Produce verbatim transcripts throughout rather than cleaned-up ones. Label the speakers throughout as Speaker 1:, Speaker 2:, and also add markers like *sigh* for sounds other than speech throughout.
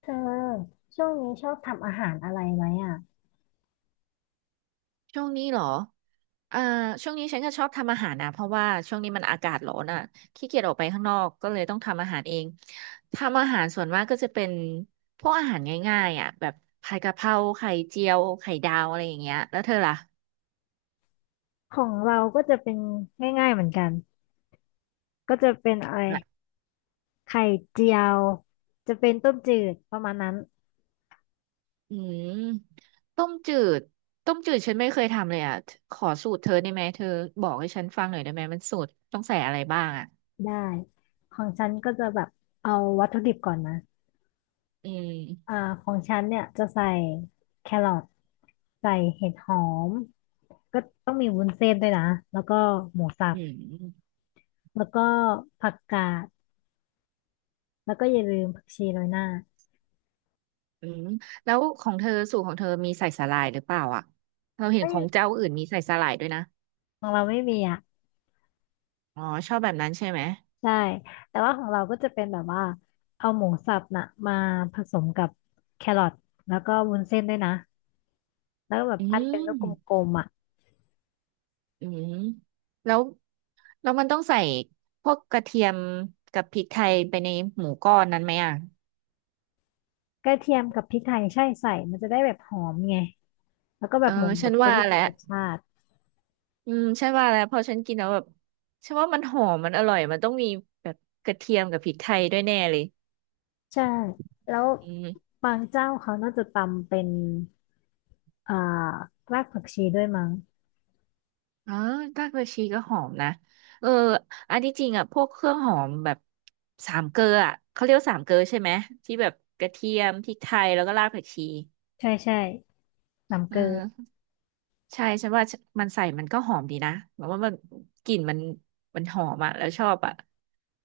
Speaker 1: เธอช่วงนี้ชอบทำอาหารอะไรไหมอ่ะ
Speaker 2: ช่วงนี้เหรออ่าช่วงนี้ฉันก็ชอบทำอาหารนะเพราะว่าช่วงนี้มันอากาศร้อนอ่ะขี้เกียจออกไปข้างนอก ก็เลยต้องทำอาหารเอง ทำอาหารส่วนมากก็จะเป็นพวกอาหารง่ายๆอ่ะแบบผัดกะเพราไข่เจียว ไข่ดาวอะไรอย่างเงี้ยแล้วเธอล่ะ
Speaker 1: ของเราก็จะเป็นง่ายๆเหมือนกันก็จะเป็นอะไร
Speaker 2: อะ
Speaker 1: ไข่เจียวจะเป็นต้มจืดประมาณนั้น
Speaker 2: อืมต้มจืดต้มจืดฉันไม่เคยทำเลยอ่ะขอสูตรเธอได้ไหมเธอบอกให้ฉันฟังหน่อยได้ไหมมันสูตรต้องใส่อะไรบ้างอ่ะ
Speaker 1: ได้ของฉันก็จะแบบเอาวัตถุดิบก่อนนะ
Speaker 2: อื
Speaker 1: อ่า
Speaker 2: ม
Speaker 1: ของฉันเนี่ยจะใส่แครอทใส่เห็ดหอมก็ต้องมีวุ้นเส้นด้วยนะแล้วก็หมูสั
Speaker 2: อื
Speaker 1: บ
Speaker 2: ม
Speaker 1: แล้วก็ผักกาดแล้วก็อย่าลืมผักชีโรยหน้า
Speaker 2: อืมแล้วของเธอสูตรของเธอมีใส่สาหร่ายหรือเปล่าอ่ะเราเห็น
Speaker 1: เอ้
Speaker 2: ข
Speaker 1: ย
Speaker 2: องเจ้าอื่นมีใส่สาหร่ายด้วยนะ
Speaker 1: ของเราไม่มีอ่ะ
Speaker 2: อ๋อชอบแบบนั้นใช่ไหม
Speaker 1: ใช่ แต่ว่าของเราก็จะเป็นแบบว่าเอาหมูสับน่ะมาผสมกับแครอทแล้วก็วุ้นเส้นด้วยนะ แล้วก็แบบ
Speaker 2: อื
Speaker 1: ปั้นเป็นลู
Speaker 2: ม
Speaker 1: กกลมๆอ่ะ
Speaker 2: อืมแล้วแล้วมันต้องใส่พวกกระเทียมกับพริกไทยไปในหมูก้อนนั้นไหมอ่ะ
Speaker 1: กระเทียมกับพริกไทยใช่ใส่มันจะได้แบบหอมไงแล้วก็แบ
Speaker 2: เออ
Speaker 1: บหมู
Speaker 2: ฉั
Speaker 1: แบ
Speaker 2: น
Speaker 1: บจะ
Speaker 2: ว่า
Speaker 1: ได้
Speaker 2: แห
Speaker 1: มี
Speaker 2: ละ
Speaker 1: รสชาติ
Speaker 2: อืมฉันว่าแล้วพอฉันกินแล้วแบบฉันว่ามันหอมมันอร่อยมันต้องมีแบบกระเทียมกับพริกไทยด้วยแน่เลย
Speaker 1: ใช่ แล้ว
Speaker 2: อืม
Speaker 1: บางเจ้าเขาน่าจะตำเป็นอ่ารากผักชีด้วยมั้ง
Speaker 2: อ๋อรากผักชีก็หอมนะเอออันที่จริงอ่ะพวกเครื่องหอมแบบสามเกลืออ่ะเขาเรียกว่าสามเกลือใช่ไหมที่แบบกระเทียมพริกไทยแล้วก็รากผักชี
Speaker 1: ใช่ใช่น้ำ
Speaker 2: เ
Speaker 1: เกลือ
Speaker 2: ออใช่ฉันว่ามันใส่มันก็หอมดีนะแบบว่ามันกลิ่นมันมันหอมอ่ะแล้วชอบอ่ะ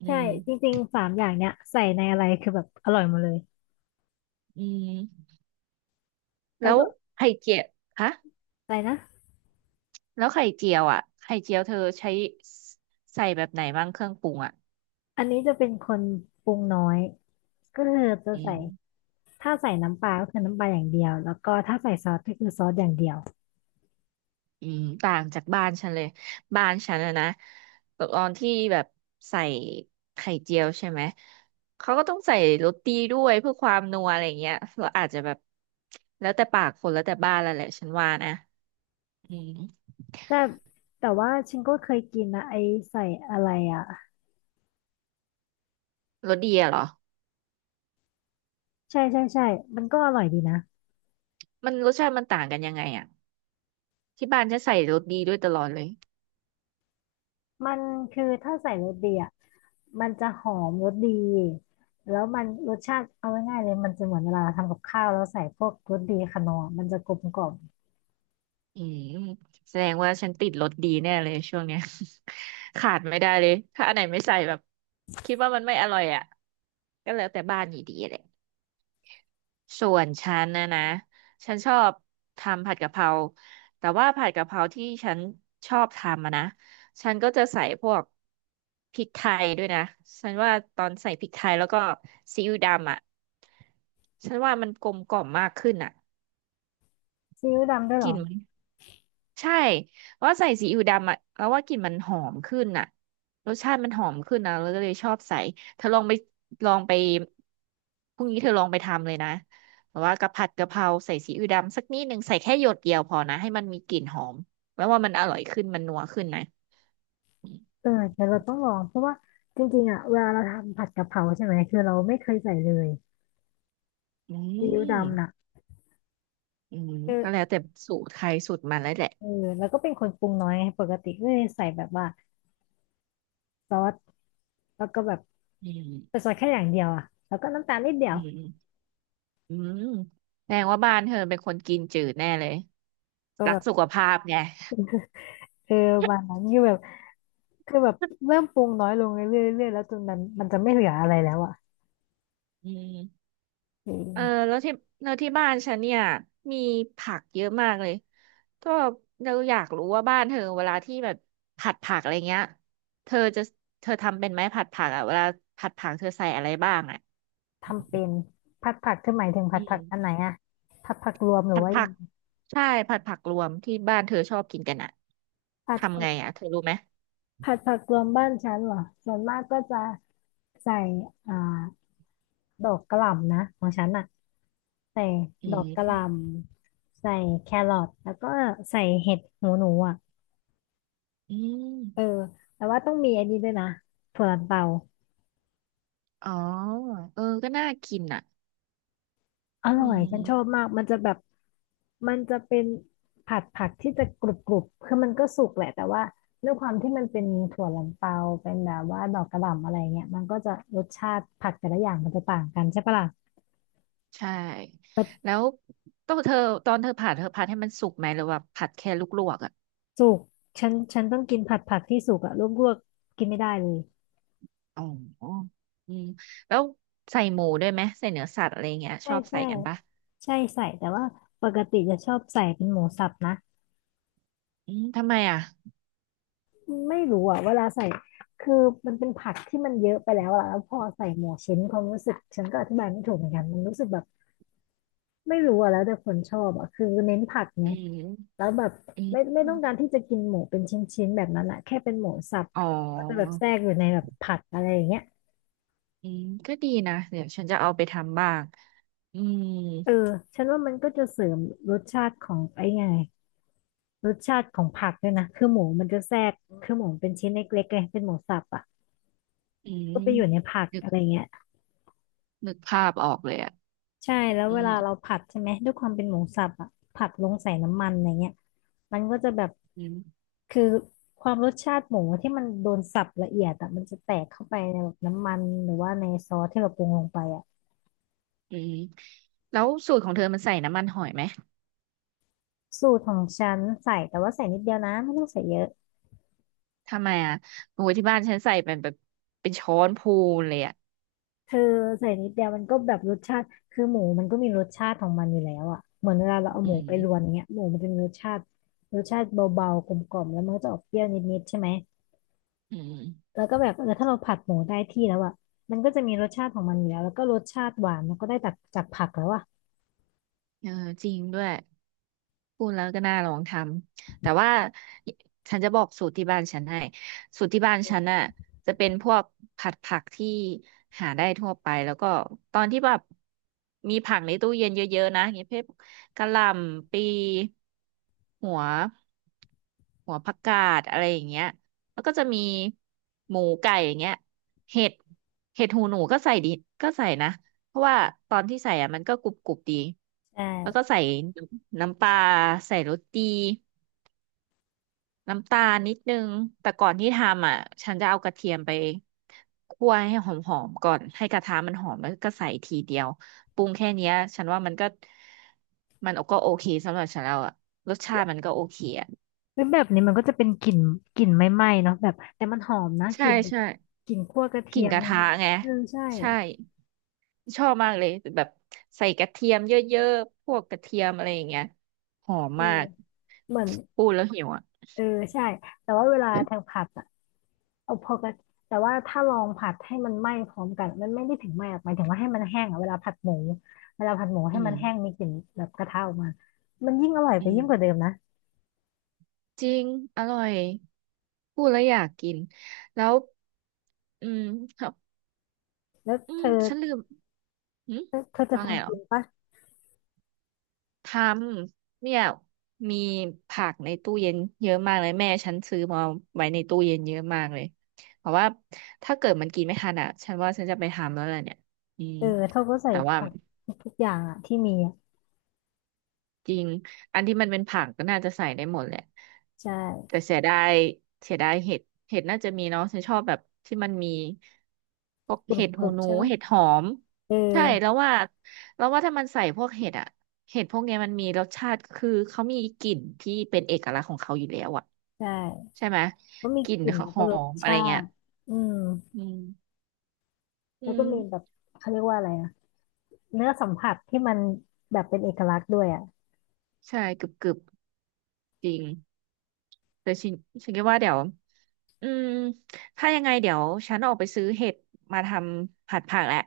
Speaker 2: อื
Speaker 1: ใช่
Speaker 2: ม
Speaker 1: จริงๆสามอย่างเนี้ยใส่ในอะไรคือแบบอร่อยหมดเลย
Speaker 2: อืม
Speaker 1: แล้ว
Speaker 2: แล้ว
Speaker 1: แบบ
Speaker 2: ไข่เจียวฮะ
Speaker 1: อะไรนะ
Speaker 2: แล้วไข่เจียวอ่ะไข่เจียวเธอใช้ใส่แบบไหนบ้างเครื่องปรุงอ่ะ
Speaker 1: อันนี้จะเป็นคนปรุงน้อย ก็คือจะ
Speaker 2: อื
Speaker 1: ใส่
Speaker 2: ม
Speaker 1: ถ้าใส่น้ำปลาก็คือน้ำปลาอย่างเดียวแล้วก็ถ้าใส่ซอสก็คือซอสอย่างเดียว
Speaker 2: อืมต่างจากบ้านฉันเลยบ้านฉันอะนะตอนที่แบบใส่ไข่เจียวใช่ไหมเขาก็ต้องใส่โรตีด้วยเพื่อความนัวอะไรเงี้ยเราอาจจะแบบแล้วแต่ปากคนแล้วแต่บ้านแล้วแหละฉันว่านะอืม
Speaker 1: แต่แต่ว่าฉันก็เคยกินนะไอใส่อะไรอ่ะ
Speaker 2: รสดีอะเหรอ
Speaker 1: ใช่ใช่ใช่มันก็อร่อยดีนะ
Speaker 2: มันรสชาติมันต่างกันยังไงอะที่บ้านฉันใส่รสดีด้วยตลอดเลย
Speaker 1: มันคือถ้าใส่รสดีอ่ะมันจะหอมรสดีแล้วมันรสชาติเอาง่ายๆเลยมันจะเหมือนเวลาเราทำกับข้าวแล้วใส่พวกรสดีขนอร์มันจะกลมกล่อม
Speaker 2: อืมแสดงว่าฉันติดรสดีแน่เลยช่วงเนี้ย *laughs* ขาดไม่ได้เลยถ้าอันไหนไม่ใส่แบบคิดว่ามันไม่อร่อยอ่ะก็แล้วแต่บ้านอยู่ดีแหละ ส่วนฉันนะนะ ฉันชอบทำผัดกะเพราแต่ว่าผัดกะเพราที่ฉันชอบทำอะนะ ฉันก็จะใส่พวกพริกไทยด้วยนะ ฉันว่าตอนใส่พริกไทยแล้วก็ซีอิ๊วดำอะฉันว่ามันกลมกล่อมมากขึ้นอะ
Speaker 1: ซีอิ๊วดำด้วย
Speaker 2: ก
Speaker 1: เหร
Speaker 2: ลิ่
Speaker 1: อ
Speaker 2: นมัน ใช่เพราะว่าใส่ซีอิ๊วดำอ่ะแล้วว่ากลิ่นมันหอมขึ้นอ่ะ รสชาติมันหอมขึ้นนะเราก็เลยชอบใส่เธอลองไปลองไปพรุ่งนี้เธอลองไปทำเลยนะแบบว่ากะผัดกะเพราใส่ซีอิ๊วดำสักนิดนึงใส่แค่หยดเดียวพอนะ ให้มันมีกลิ่นหอม แล้วว่ามันอร่อยขึ้น มันนัวขึ้นนะ
Speaker 1: เออเดี๋ยวเราต้องลองเพราะว่าจริงๆอ่ะเวลาเราทำผัดกะเพราใช่ไหมคือเราไม่เคยใส่เลย
Speaker 2: อื
Speaker 1: ซีอิ๊ว
Speaker 2: ม
Speaker 1: ดำน่ะ
Speaker 2: อืม
Speaker 1: เออ
Speaker 2: ก็แล้วแต่สูตรใครสูตรมันแล้วแหละ
Speaker 1: เออแล้วก็เป็นคนปรุงน้อยไงปกติก็เลยใส่แบบว่าซอสแล้วก็แบบ
Speaker 2: อื
Speaker 1: เป็่
Speaker 2: ม
Speaker 1: ซอสแค่อย่างเดียวอะแล้วก็น้ำตาลนิดเดีย
Speaker 2: อื
Speaker 1: ว
Speaker 2: มอืมแสดงว่าบ้านเธอเป็นคนกินจืดแน่เลย
Speaker 1: ก็
Speaker 2: รั
Speaker 1: แบ
Speaker 2: ก
Speaker 1: บ
Speaker 2: สุขภาพไง
Speaker 1: เออวันนั้นคือแบบคือแบบเริ่มปรุงน้อยลงเรื่อยๆเรื่อยๆแล้วจนมันมันจะไม่เหลืออะไรแล้วอะ
Speaker 2: อืม
Speaker 1: เ
Speaker 2: เออ
Speaker 1: ออ
Speaker 2: แล้วที่แล้วที่บ้านฉันเนี่ยมีผักเยอะมากเลยก็เราอยากรู้ว่าบ้านเธอเวลาที่แบบผัดผักอะไรเงี้ยเธอจะเธอทำเป็นไหมผัดผักอ่ะเวลาผัดผักเธอใส่อะไรบ้างอ่ะ
Speaker 1: ทำเป็นผัดผักคือหมายถึงผั
Speaker 2: อื
Speaker 1: ดผัก
Speaker 2: ม
Speaker 1: อันไหนอะผัดผักรวมหรือ
Speaker 2: ผัด
Speaker 1: ว่า
Speaker 2: ผั
Speaker 1: ยัง
Speaker 2: ก
Speaker 1: ไง
Speaker 2: ใช่ผัดผักรวมที่บ้านเธอชอบกินกันอ่ะ
Speaker 1: ผัด
Speaker 2: ทำ
Speaker 1: ผั
Speaker 2: ไง
Speaker 1: ก
Speaker 2: อ่ะเธอรู้ไหม
Speaker 1: ผัดผักรวมบ้านฉันเหรอส่วนมากก็จะใส่อ่าดอกกะหล่ำนะของฉันอะ ใส่
Speaker 2: อื
Speaker 1: ดอกกะหล่
Speaker 2: ม
Speaker 1: ำใส่แครอทแล้วก็ใส่เห็ดหูหนูอ่ะ
Speaker 2: อื
Speaker 1: เออ
Speaker 2: ม
Speaker 1: แต่ว่าต้องมีอันนี้ด้วยนะถั่วลันเตา
Speaker 2: อ๋อเออก็น่ากินอ่ะ
Speaker 1: อ
Speaker 2: อื
Speaker 1: ร่อยฉั
Speaker 2: ม
Speaker 1: นชอบมากมันจะแบบมันจะเป็นผัดผักที่จะกรุบกรุบคือมันก็สุกแหละแต่ว่าด้วยความที่มันเป็นถั่วลันเตาเป็นแบบว่าดอกกระหล่ำอะไรเงี้ยมันก็จะรสชาติผักแต่ละอย่างมันจะต่างกันใช่ปะล่ะ
Speaker 2: ใช่
Speaker 1: แต่
Speaker 2: แล้วต้องเธอตอนเธอผัดเธอผัดให้มันสุกไหมหรือว่าผัดแค่ลวกๆอ่ะ
Speaker 1: สุกฉันฉันต้องกินผัดผักที่สุกอะลวกๆกินไม่ได้เลย
Speaker 2: อ๋ออืมแล้วใส่หมูด้วยไหมใส่เนื้อสัตว์อะไรเงี้ยช
Speaker 1: ใช่
Speaker 2: อบ
Speaker 1: ใช่
Speaker 2: ใส่กันปะ
Speaker 1: ใช่ใส่แต่ว่าปกติจะชอบใส่เป็นหมูสับนะ
Speaker 2: อืมทำไมอ่ะ
Speaker 1: ไม่รู้อ่ะเวลาใส่คือมันเป็นผักที่มันเยอะไปแล้วอะแล้วพอใส่หมูชิ้นความรู้สึกฉันก็อธิบายไม่ถูกเหมือนกันมันรู้สึกแบบไม่รู้อ่ะแล้วแต่คนชอบอ่ะคือเน้นผักไง
Speaker 2: อื
Speaker 1: แล้
Speaker 2: ม
Speaker 1: วแบบ
Speaker 2: อื
Speaker 1: ไม่
Speaker 2: ม
Speaker 1: ไม่ต้องการที่จะกินหมูเป็นชิ้นๆแบบนั้นอะแค่เป็นหมูสับ
Speaker 2: อ๋อ
Speaker 1: ก็จะแบบแทรกอยู่ในแบบผักอะไรอย่างเงี้ย
Speaker 2: อืมก็ดีนะเดี๋ยวฉันจะเอาไปทำบ้างอืม
Speaker 1: เออฉันว่ามันก็จะเสริมรสชาติของไอ้ไงรสชาติของผักด้วยนะคือหมูมันจะแทรกคือหมูมันเป็นชิ้นเล็กๆไงเป็นหมูสับอ่ะ
Speaker 2: อืม
Speaker 1: ก็ไปอยู่ในผัก
Speaker 2: นึก
Speaker 1: อะไรเงี้ย
Speaker 2: นึกภาพออกเลยอ่ะ
Speaker 1: ใช่แล้ว
Speaker 2: อื
Speaker 1: เว
Speaker 2: ม
Speaker 1: ลาเราผัดใช่ไหมด้วยความเป็นหมูสับอ่ะผัดลงใส่น้ำมันอะไรเงี้ยมันก็จะแบบ
Speaker 2: อืม
Speaker 1: คือความรสชาติหมูที่มันโดนสับละเอียดอ่ะมันจะแตกเข้าไปในแบบน้ำมันหรือว่าในซอสที่เราปรุงลงไปอ่ะ
Speaker 2: อืมแล้วสูตรของเธอมันใส่น้ำมันหอยไหม
Speaker 1: สูตรของฉันใส่แต่ว่าใส่นิดเดียวนะไม่ต้องใส่เยอะ
Speaker 2: ทำไมอ่ะโอ้ยที่บ้านฉันใส่เป็นแบบเป็นช้อนพูนเลยอ่ะ
Speaker 1: เธอใส่นิดเดียวมันก็แบบรสชาติคือหมูมันก็มีรสชาติของมันอยู่แล้วอ่ะเหมือนเวลาเราเอา
Speaker 2: อื
Speaker 1: หมูไปรวน
Speaker 2: ม
Speaker 1: เงี้ยหมูมันจะมีรสชาติรสชาติเบาๆกลมๆแล้วมันก็จะออกเปรี้ยวนิดๆใช่ไหม
Speaker 2: อืม
Speaker 1: แล้วก็แบบเออถ้าเราผัดหมูได้ที่แล้วอ่ะมันก็จะมีรสชาติของมันอยู่แล้วแล้วก็รสชาติหวานมันก็ได้จากจากผักแล้วอ่ะ
Speaker 2: เออจริงด้วย พูดแล้วก็น่าลองทำแต่ว่าฉันจะบอกสูตรที่บ้านฉันให้สูตรที่บ้านฉันน่ะจะเป็นพวกผัดผักที่หาได้ทั่วไปแล้วก็ตอนที่แบบมีผักในตู้เย็นเยอะๆนะอย่างเงี้ยพวกกะหล่ำปลีหัวหัวผักกาดอะไรอย่างเงี้ยแล้วก็จะมีหมูไก่อย่างเงี้ยเห็ดเห็ดหูหนูก็ใส่ดิก็ใส่นะ เพราะว่าตอนที่ใส่อ่ะมันก็กรุบกรุบดี
Speaker 1: ใช่
Speaker 2: แล้วก็ใส่น้ำปลาใส่รสดีน้ำตาลนิดนึงแต่ก่อนที่ทำอ่ะฉันจะเอากระเทียมไปคั่วให้หอมๆก่อนให้กระทะมันหอมแล้วก็ใส่ทีเดียวปรุงแค่เนี้ยฉันว่ามันก็มันก็โอเคสำหรับฉันแล้วอ่ะรสชาติมันก็โอเคอ่ะ
Speaker 1: เฮ้ยแบบนี้มันก็จะเป็นกลิ่นกลิ่นไม่ไหม้เนาะแบบแต่มันหอมนะก
Speaker 2: ใช่
Speaker 1: ลิ่นแบบ
Speaker 2: ใช่
Speaker 1: กลิ่นคั่วกระ
Speaker 2: ก
Speaker 1: เที
Speaker 2: ลิ่น
Speaker 1: ยม
Speaker 2: กระ
Speaker 1: ไม่
Speaker 2: ทะ
Speaker 1: ไหม้
Speaker 2: ไง
Speaker 1: เออใช่
Speaker 2: ใช่ ชอบมากเลยแบบใส่กระเทียมเยอะๆพวกกระเทียมอะไรอย่างเงี้ยหอม
Speaker 1: เออ
Speaker 2: มาก
Speaker 1: เหมือน
Speaker 2: พูดแล้วหิวอ่ะ
Speaker 1: เออใช่แต่ว่าเวลาทางผัดอ่ะเอาพอกระแต่ว่าถ้าลองผัดให้มันไหม้พร้อมกันมันไม่ได้ถึงไหม้หรอกหมายถึงว่าให้มันแห้งอ่ะเวลาผัดหมูเวลาผัดหมูให้
Speaker 2: อื
Speaker 1: มั
Speaker 2: ม
Speaker 1: นแห้งมีกลิ่นแบบกระทะออกมามันยิ่งอร่อย
Speaker 2: อื
Speaker 1: ไปยิ่งกว่าเดิ
Speaker 2: ม
Speaker 1: มนะ
Speaker 2: จริงอร่อยพูดแล้วอยากกินแล้วอืมครับ
Speaker 1: แล้ว
Speaker 2: อื
Speaker 1: เธ
Speaker 2: ม
Speaker 1: อ
Speaker 2: ฉันลืมหืม
Speaker 1: เธอเธอจะ
Speaker 2: ว่าไงเห
Speaker 1: ทำ
Speaker 2: รอ
Speaker 1: กินปะ
Speaker 2: ทำเนี่ยมีผักในตู้เย็นเยอะมากเลยแม่ฉันซื้อมาไว้ในตู้เย็นเยอะมากเลยเพราะว่าถ้าเกิดมันกินไม่ทันอ่ะฉันว่าฉันจะไปทำแล้วแหละเนี่ยอืม
Speaker 1: เออเธอก็ใส่
Speaker 2: แต่ว่า
Speaker 1: ผักทุกอย่างอะที่มีอะ
Speaker 2: จริง อันที่มันเป็นผักก็น่าจะใส่ได้หมดแหละ
Speaker 1: ใช
Speaker 2: แต่
Speaker 1: ่
Speaker 2: เสียดายเสียดายเห็ดเห็ดน่าจะมีเนาะฉันชอบแบบที่มันมีพวก
Speaker 1: กรุ
Speaker 2: เห็
Speaker 1: บ
Speaker 2: ด
Speaker 1: ก
Speaker 2: หู
Speaker 1: รุบ
Speaker 2: หนู
Speaker 1: ใช่ปะ
Speaker 2: เห็ดหอม
Speaker 1: เออ
Speaker 2: ใช่แล้วว่าแล้วว่าถ้ามันใส่พวกเห็ดอะเห็ดพวกเนี้ยมันมีรสชาติคือเขามีกลิ่นที่เป็นเอกลักษณ์ของเขาอยู่แล้วอะ
Speaker 1: ใช่
Speaker 2: ใช่ไหม
Speaker 1: ก็มี
Speaker 2: กลิ่น
Speaker 1: กลิ่น
Speaker 2: เขา
Speaker 1: แล้ว
Speaker 2: ห
Speaker 1: ก็
Speaker 2: อ
Speaker 1: รส
Speaker 2: มอะไร
Speaker 1: ชา
Speaker 2: เงี้ย
Speaker 1: ติอืม
Speaker 2: อืมอื
Speaker 1: แล้วก็มีแบ
Speaker 2: ม
Speaker 1: บเขาเรียกว่าอะไรอ่ะเนื้อสัมผัสที่มันแบบเป็นเอกลักษณ์ด้วยอ่ะ
Speaker 2: ใช่กึบกึบจริง เดี๋ยวฉันฉันคิดว่าเดี๋ยวอืมถ้ายังไงเดี๋ยวฉันออกไปซื้อเห็ดมาทำผัดผักแหละ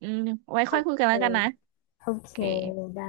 Speaker 2: อืมไว้
Speaker 1: โอ
Speaker 2: ค่อยคุยกั
Speaker 1: เค
Speaker 2: นแล้วกันนะ
Speaker 1: โอ
Speaker 2: โอ
Speaker 1: เค
Speaker 2: เค
Speaker 1: ได้